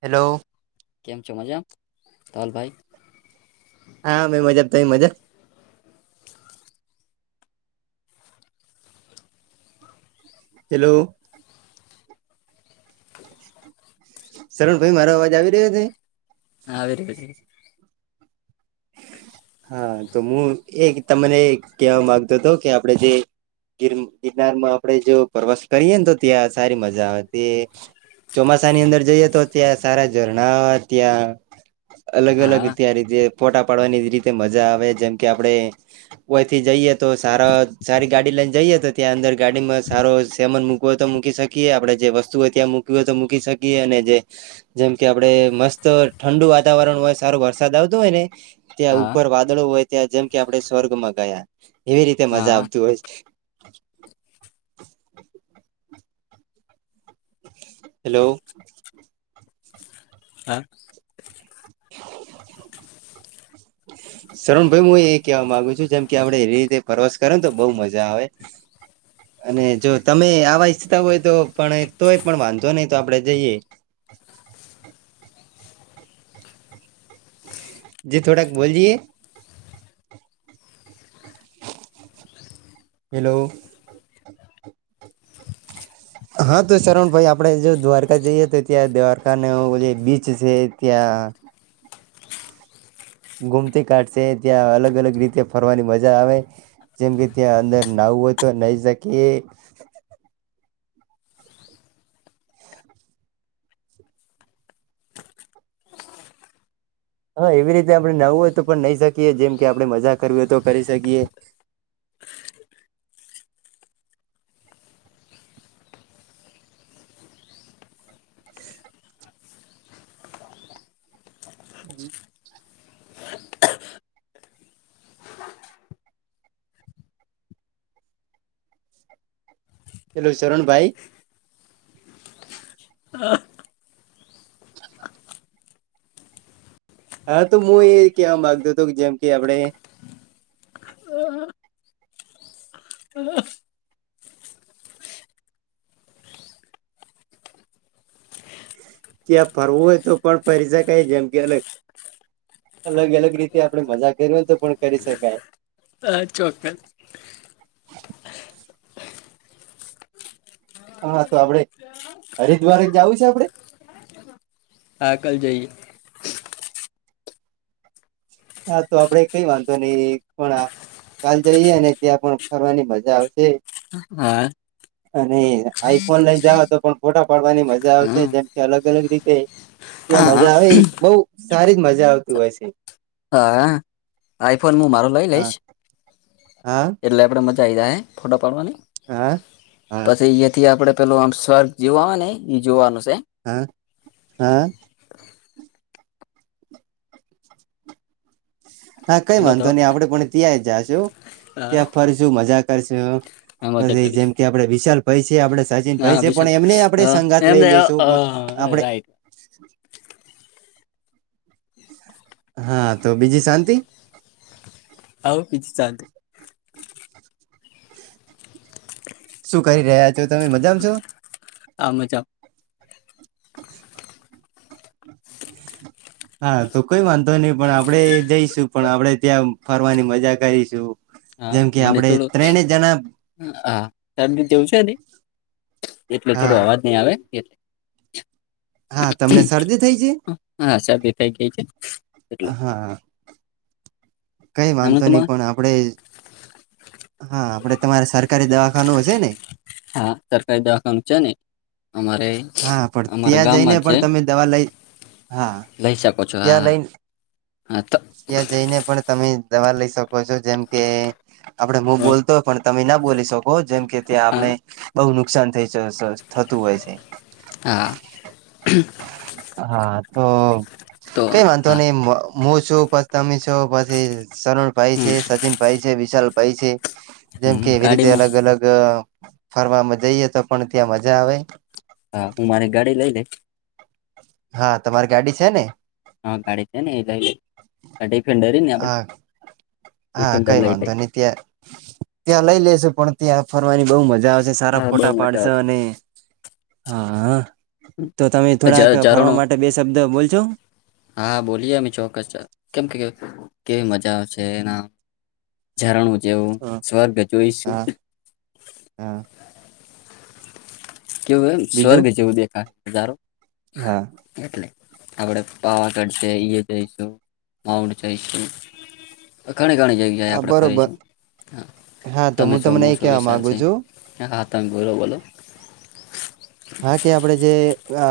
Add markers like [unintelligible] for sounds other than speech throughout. Hello કેમ છો મજા મા ધવલ ભાઈ હા મે મજા તે મજા. હેલો શરણ ભાઈ મારો અવાજ આવી રહ્યો છે હા આવીર્યો છે હા તો હું એક તમને કેવા માગતો હતો કે આપડે જે ગિરનારમાં આપડે જો પ્રવાસ કરીએ ને તો ત્યાં સારી મજા આવેતી. ચોમાસા ની અંદર જઈએ તો ત્યાં સારા ઝરણા ત્યાં અલગ હા અલગ વેરી ત્યારે જે. ફોટા પાડવાની રીતે મજા આવે જેમ કે આપડે કોઈથી જઈએ. તો, સારા સારી ગાડી લ જઈએ તો ત્યાં અંદર ગાડીમાં સો સેવન મૂકવ હોય તો મકીએ આપણે જેસ્તુ હોય ત્યાં મૂકવી હોય તો મૂકી. શકીએ અને જે જેમ કે આપડે મસ્ત ઠંડુ વાતાવરણ હોય સારો વરસાદ આવતો હોય ને હા ત્યાં ઉપર વાદળો હોય ત્યાં જેમ કે આપડણે સ્વર્ગમાં ગયા એવી રીતે મજા હા આવત હોય છે હેલો હા શરણ ભાઈ હું એ કેહેવા માગુ છું જેમ કે આપડે એ રીતે પ્રવાસ કરે ને તો બહ મજા આવે અને જો તમે આવા ઈચ્છતા હોય તો પણ તોય પણ વાંધો નહી તો આપડે જઈએ જી થોડાક બોલ જએ હલો હા તો શરવણ ભાઈ આપડે જો દ્વારકા જઈએ તો ત્યાં દ્વારકા ન જે બીચ છે ત્યાં હા, ગુમતી કાઢશે ત્યાં અલગ અલગ રીતે ફરવાની મજા આવે જેમ કે ત્યાં અંદર ના તો નહી શકી, હા એવી રીતે આપડણે નવું હોય તો પણ નહી શકીએ જેમ કે આપડે મજા કરવી હોય તો કરી શકીએ હમ હેલોલો શરણ ભાઈ, હા તો હું એ કેવા મામાંગતો હતો જેમ કે આપણે હમ, ત્યાં ફરવું હોય તો, પણ ફરી શકાય જેમ કે, અલગ અલગ અલગ રીતે આપડે મજા કરી હોને તો પણ કરી શકાય હ ચોકસ હા તો આપડે હરિદ્વારે જવું છે. આપડે આકલ જઈએ. હા તો આપડે કઈ વાંધો નહી પણ ચાલ જઈએ અને ત્યાં પણ ફરવાની મજા આવશે. હા અને આઈફોન લઈ જઓ તો પણ ફોટા પાડવાની મજા આવશે જેમ હા કે અલગ અલગ રીતે, ત્યાં મજા આવે બઉુ સારી જ મજા આવતી હોય છે હા આઈફોન હું મારો લઈ હા લઈશ હા એટલે આપણે મજા આવી જાય હ ફોટો પાડવાની હા હા પછી અયાથી આપણે પેલું આમ સ્ર્ જેવા આવે ને એ જોવાનું છે હા હા હા કઈ હેલો તો વાંધતોો નઈ આપડે પણ ત્યાં જાશુ ત્યાં હા ફરશું મજા કરશુ મજા પ કરીશ જેમ કે આપડે વિશાલ ભાઈ છે આપડે સચિન હા ભાઈ છે વિશાલ પણ એમને આપડે સંગાથ લઈ એમને લેશું હા આપડે રાઈટ [inaudible] હા તો બીજી શાંતિ આવા પીછ ચંત શું ક રહ્યાજ તો તમે મજામાં છો આ મજા હા તો કોઈ વાંધો નહી પણ આપડે જઈશું પણ આપડે ત્યાં ફરવાની મજા કરીશું હા જેમ કે મને આપડે થોડો ત્રણે જણા હાારીી જેવું છે ને એટલે થોડો હા અવાજ નહી આવેલે હા તમને શરદી થઈ છે હા શદીી થઈ ગઈ છે એટલે હા કઈ એમણે વાંધતો નહી તમારે પણ આપણેે હા આપડે તમારે સર હા સરકારી દવાખાઓ છે ને અમારે હા પણ અમારા ત્યાં જઈને ગામમાં છે પણ તમે દવા લઈ હા લઈ શકો છો એ હા લઈન હા તો ત્યાં જઈને પણ તમે દવા લઈ શકો છો જેમ કે આપડે હું બોલતો હો પણ તમે ના બોલી શકો જેમ કે ત્યાં આપણે હા બહુ નુકસાન થઈ થતું હોય છે હા હ તો કઈ વાનતો હા નહી હું છું પતામી છું પછી શરૂણ ભાઈ છે હમ સચિન ભાઈ છે વિશાલ ભાઈ છે જેમ કે હમ એવી રીતે ગાડીમાં અલગ અલગ ફરવામાં જઈએ તો પણ ત્યાં મજા આવે હા હું મારી ગાડી લઈ લે હા તમારી ગાડી છે ને હા ગાડી છે ને ડિફેન્ડર આપણે હા હા ડિફેન્ડર કઈ લઈ વાંધો લઈશ નહી ત્યાં ત્યાં લઈ લેસ પણ ત્યાં ફરવાની બહુ મજા આવશે સારા હા બહુ ફોટા મજા પાડશો અને હા આવશે તો તમે થોડાક ઝરણો ફરવા માટે બે શબ્દ બોલ છો હા બોલીય અમે ચોક્કસ કેમ કે કે કેવી મજા આવેશે એના ઝરણું જેવું સ્વર્ગ જોઈશું હા હા કેવું હ બીજું સ્વર્ગ છેવું દેખા હજારો હા આપડે પાવા કઢશે જઈશું માઉઠ જઈશું ઘણી ઘણી જગ્યાએ હા આપણે બરોબર ફરીશું હા હા તો તમે હું છોમ તમને એ છું વિ કહેવા માગુ ચાલશે છું હ હા તંગોરો બોલો હા કે આપણેે જે અ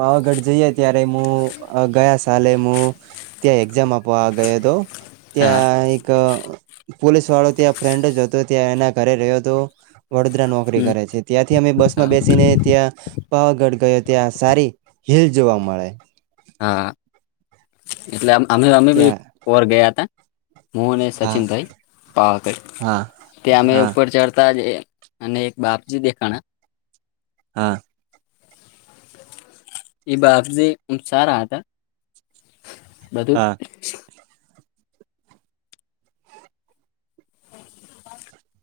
પાવાગઢ જઈે ત્યારે હું ગયા સાલે હું ત્યાં એક્ઝામ આપવા ગયો તો હા ત્યાં એક પોલીસ વાળો ત્યાં ફ્રેન્ડ જ હતો ત્યાં એના ઘરે રહ્યો હતો વડોદરા નોકરી હમ કરે છે ત્યાંથી અમે બસ માં હા બેસીને ત્યાં પાવાગઢ ગયો ત્યાં સારી હિલ જોવા મળે હા એટલે અમે અમે બી ત્યાં પોર ગયા હતા. મોહને હા સચિનભાઈ પાવાક હા તે અમે હા ઉપર ચઢતા જ. અને એક બાપજી દેખાણા હા એ બાપ જે સારા હતા બધું હા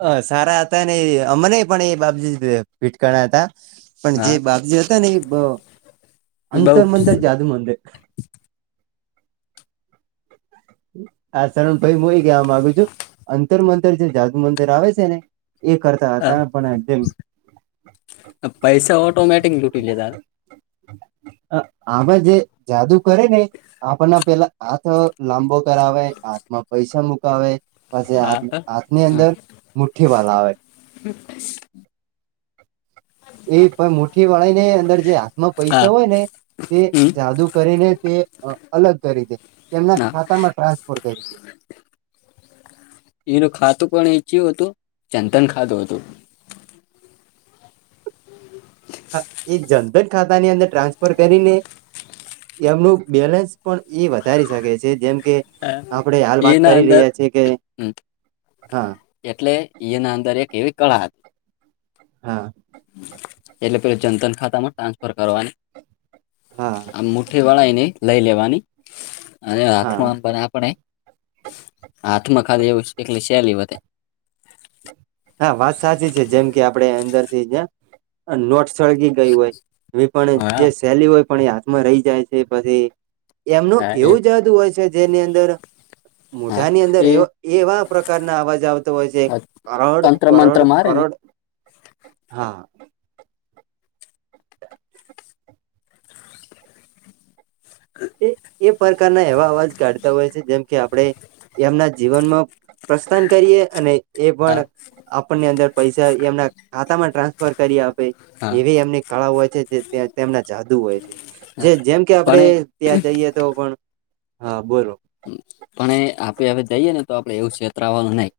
અ સારા હતા ને અમને પણ એ બાબજીત ફીટકણા હતા. પણ હા જે બાપ જે હતા ને એ. એ બઉ અંતર મંતર જાદૂ મંદ, હા સરણ ભાઈ હું એ ગયા મામાંગુ છું અંતર મંતર છે જાદુ મંદર આવે છે ને એ કરતા હા હતા પણ જેમ, પૈસા ઓટોમેટિક લૂટી લેતાાર આ જે જાદુ કરે ને આપણના પેલા આથ લાંબો કરાવે હાથમાં પૈસા મુકાવે પછી હા હાથ હા હાથની અંદર મુઠ્ઠી ભલા આવે એ પણ મુઠી વાળ ને અંદર જે હાથમાં હા પૈસા હોય ને તે હમ જાદુ કરીને તે અલગ કરી દે તેમના હા ખાતામાં ટ્રાન્સફર કરી દે એનું ખાતું પણ એચું હતું ચંદન ખાતું હતું એ જનધન ખાતા ની અંદર ટ્રાન્સફર કરીને એમનું બેલેન્સ પણ એ વધારી શકે છે જેમ કે આપડે હાલ હ વાત એના કરી અંદર રહ્યા છીએ કે હા હ એટલે એના અંદર એક એવી કળા હતી હા એટલે પેલા જનતન ખાતા માં ટ્રાન્સફર કરવાની હા આ મુઠે વાળા ન લઈ લેવાની અને આાથ ન હા આમ પણ આપણે હાથમાં ખાલી એવું એકલી સહેલી વધે હા વાત સાચી છે જેમ કે આપે અંદર થી નોટ, સળગી ગયું હોય એ પણ હા જે સહેલી હોય પણ એ હાથમાં રહી જાય છે પછી એમનું હા એ એવું જાદુ હોય છે જેની અંદર હા મોઢાની અંદર એ એવા પ્રકારના અવાજ આવતો હોય છે કરડ તંત્ર મંત્ર કરોડ મારે ને કરોડ હા એ પ્રકારના એવા અવાજ કાઢતા હોય છે જેમ કે આપણેે એમના જીવનમાં પ્રસ્થાન કરીએ અને એ પણ હા આપણની અંદર પૈસા એમના ખાતા માં ટ્રાન્સફર કરી હા એવી એમની કળા હોય છે જે તેમના જાદુ હોય છે જે જેમ કે આપડે પણ ત્યાં જઈએ તો પણ હા બોલો પણ એ આપે હવે જઈએ ને તો આપડે એવું છેતરાવાનું નહી.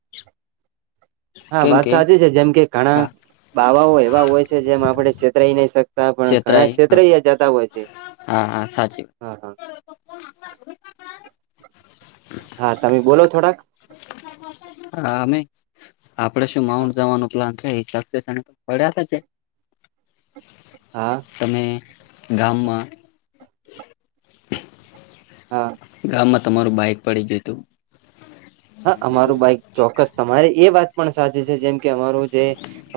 હા કેમ વાત કે સાચી છે જેમ કે ઘણા હા બાવાઓ એવા હોય છે જેમ આપણે છેતરાઈ નહી શક પણ ઘણા છેતરાય ક્ષેત્રે હા અયા જતા હોય છે હા હા સાચ. હા હા હા તમે બોલો થોડાક હા અમે આપડે શું માઉન્ટ જવાનું પ્લાન, ને તો પડ્યા હા તમે, ગામમાં હા ગામમાં તમારું બાઈક પડી ગયું તું હા અમારું બાઈક ચોક્કસ તમારી, એ વાત પણ સાચી છે જેમ કે અમારું જે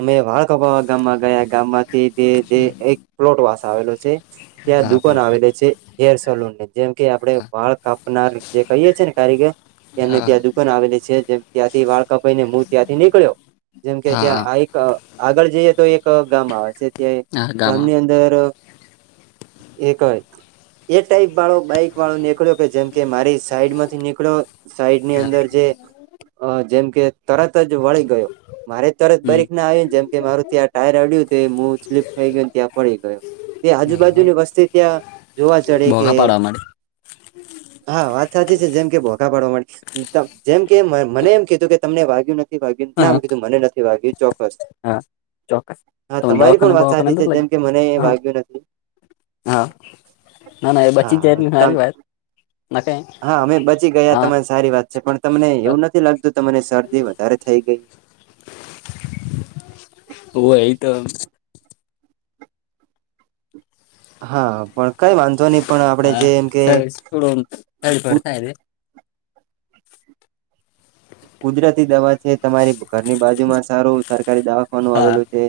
અમે વાળખપાવા ગામમાં ગયા ગામમાંથી તે જે એક પ્લોટવાસ આવેલો છે ત્યાં હા દુકાન પ્લોટમાં આવેલ છે હેર સલૂન નીંદર જેમ કે આપડે હા વાળ કાપનાર જે કહીએ છી ને કારીગર એમને હા ત્યા એ જેમ ત્યાંથી વાળકા ભાઈ ને હું ત્યાંથી નીકળ્યો જેમ કે ત્યાં હા આ એક આગળ જઈએ તો એક ગામ આવે છે. હા ગામમાં ગામની અંદર એકય એ ટાઈપ વાળો બાઈક વાળો નીકળ્યો. જેમ કે મારી સાઈડ માંથી નીકળો સાઈડ ની હા અંદર હ જેમ કે તરત જ વળી ગયો. મારે તરત હમ બારીક ના આવને જેમ કે મારું ત્યાં ટાયર આડ્યું હતું એ હું સ્લીપ ખઈ ગયો ત્યાં પડી ગયો. તે હા આજુબાજુની વસ્તી ત્યાં જોવા ચડે કે બોઘા પાડવા માટે હા વાત સાચી છે જેમ કે બો પાડવા જેમ કે મને એમ કીધું કે તમને વાગ્યું નથી. નથી વાગ્યું હા ના કીધું મને નથી વાગ્યું ચોક્કસ. હા ચોક્કસ હા તમે તમારી દવાખાને પણ વાત બવાખાને સાચી છે નથી જેમ લાગી કે મને હા વાગ્યું નથી. હા ના ના એ બચી જ હા જાયને તમ સારી વાત ના કઈ હા અમે બચી ગયા હા તમારી સારી વાત છે પણ તમને એવું નથી લાગતું તમને શરદી વધારે થઈ ગઈ ઓ એ તો હા પણ કઈ વાંધો નહી પણ આપણેે હા જે એમ કે સર થોડો તડફડ થાય છે કુદરતી દવા તમારી ઘરની બાજુમાં સારું સરકારી દવાખવાનું હા આવેલું છે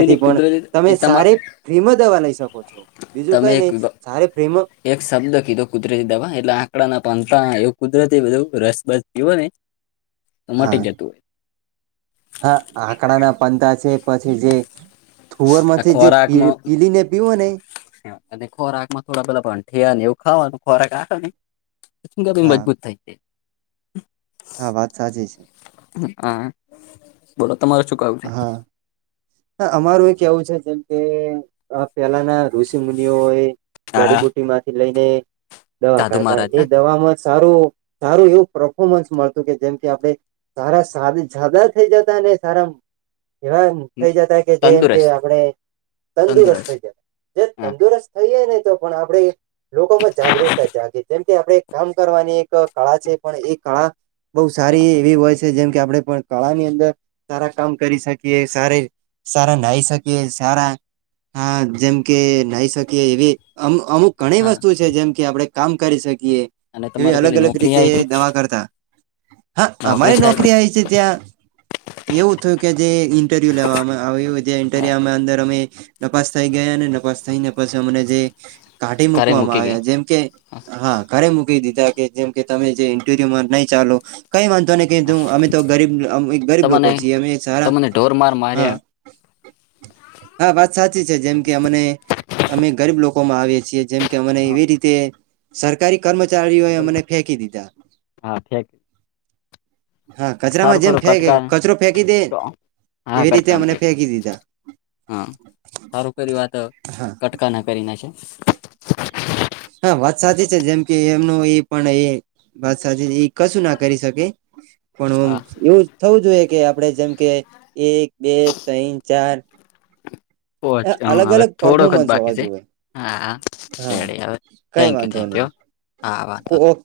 એની પણ કુદરતી તમે એ તમા અરે ફ્રી માં દવા લઈ શકો છો બીજું તમે કઈ એક નહી સારી ફ્રીમાં એક શબ્દ કીધો કુદરતી દવા એટલે આંકડાના પા હ એવું કુદરતી બધું રસ બસ હોય ને તો હા મટી જતું હોય હા આકડાના પંતા છે પછી જે થુવર આ માંથી જે ખોરાકમાં પીલી ને પીવો ને અને ખોરાક માં થોડા પેલા ભઠયા એવું ખાવાનું ખોરાક આવે શું [unintelligible] હા મજબૂત થાય છે હા વાત સાચી છે હા બોલો તમાર શું કાવુ છે હ અમારુ એ કેવું છે જેમ કે પેલાના ઋષિ મુનિઓ એ હા જાડીબુટી માંથી લઈને દવા સાધુ કાઢતા મહારાજ એ દવામાં સારું સારું એવું પરફોર્મન્સ મળતું કે જેમ કે આપણે સારા [unintelligible] સાદદા [unintelligible] થઈ જતા ને સરામ એવા થઇ ને જતા કે જેમ કે તંદુરસ્ત આપણે તંદુરસ્ત થઈ જ જે હા તંદુરસ્ત થઈ જાય ને તો પણ આપણે લોકોમાં જાગૃતતા જાગે કે આપણેે કામ કરવાની એક કળા છે પણ એ કળા બહ હા, સારી એવી હોય જેમ કે આપણે પણ કળા ની અંદર સારા કામ કરી શકીએ સારે સારા નાહાઈ શકીએ સારા હા જેમ કે નાહી શકીએ એવી અમ અમુક ઘણી હા વસ્તુ છે જેમ કે આપણે કામ કરી શકીએ ઈએ અને એવી તમારે અલગ પેલી અલગ નોકરી રીતે આવી હતી દવા કરતા હા અમારી નોકરી આઇ છે ત્યાં એવું થું કે જે ઇન્ટરવ્યુ લેવામાં આવ્યું જે હા ઇન્ટરવ્યુમાં અંદર અમે નપાસ થઇ ગયા અને નપાસ થઈ ને પછી હમને જે કાઢી ઘરે મુકવામાં મૂકી આયા ગયા જેમ કે હા ઘરે મુક દીધા કે જેમ કે તમે જે ઇન્ટરવ્યુમાં નહી ચાલો કઈ વાંધો નહી હા. કીધુ અમે તો ગરીબ અમ ગરીબ લોકો તમને છે સારા તમને ઢોર માર હા માર્યા હા વાત સાચી છે જેમ કે અમેને અમે ગરીબ લોકોમાં આવીએ છીએ જેમ કે અને હા, એવી રીતે સરકારી કર્મચારી ચારીઓ એ અમને ફેંકી દીધા હા ફેંક હા કચરામાં સારું જેમ ખરું ફેંકે કટકા કચરો ફેંકી દે હા એવી રીતે કટકામ છે અમને ફેંકી દીધા હા સારું કર વાત હા કટકા ના કરી નાખ્યા [inaudible] વાત સાચી એ કશું ના કરી શકે. પણમ હા એવું થવું જોઈએ કે આપણેે જેમ કે એક બે તઈન ચાર. પોચ એ અલગ હવે અલગ થોડોક જ પરફોમન્સ બાકી હોવા છે જોએ હા હા હા. રેડી હવે કઈ થેન્ક યુ વાંધો થેન્ક નહી. યુ હા વાતો. ઓકે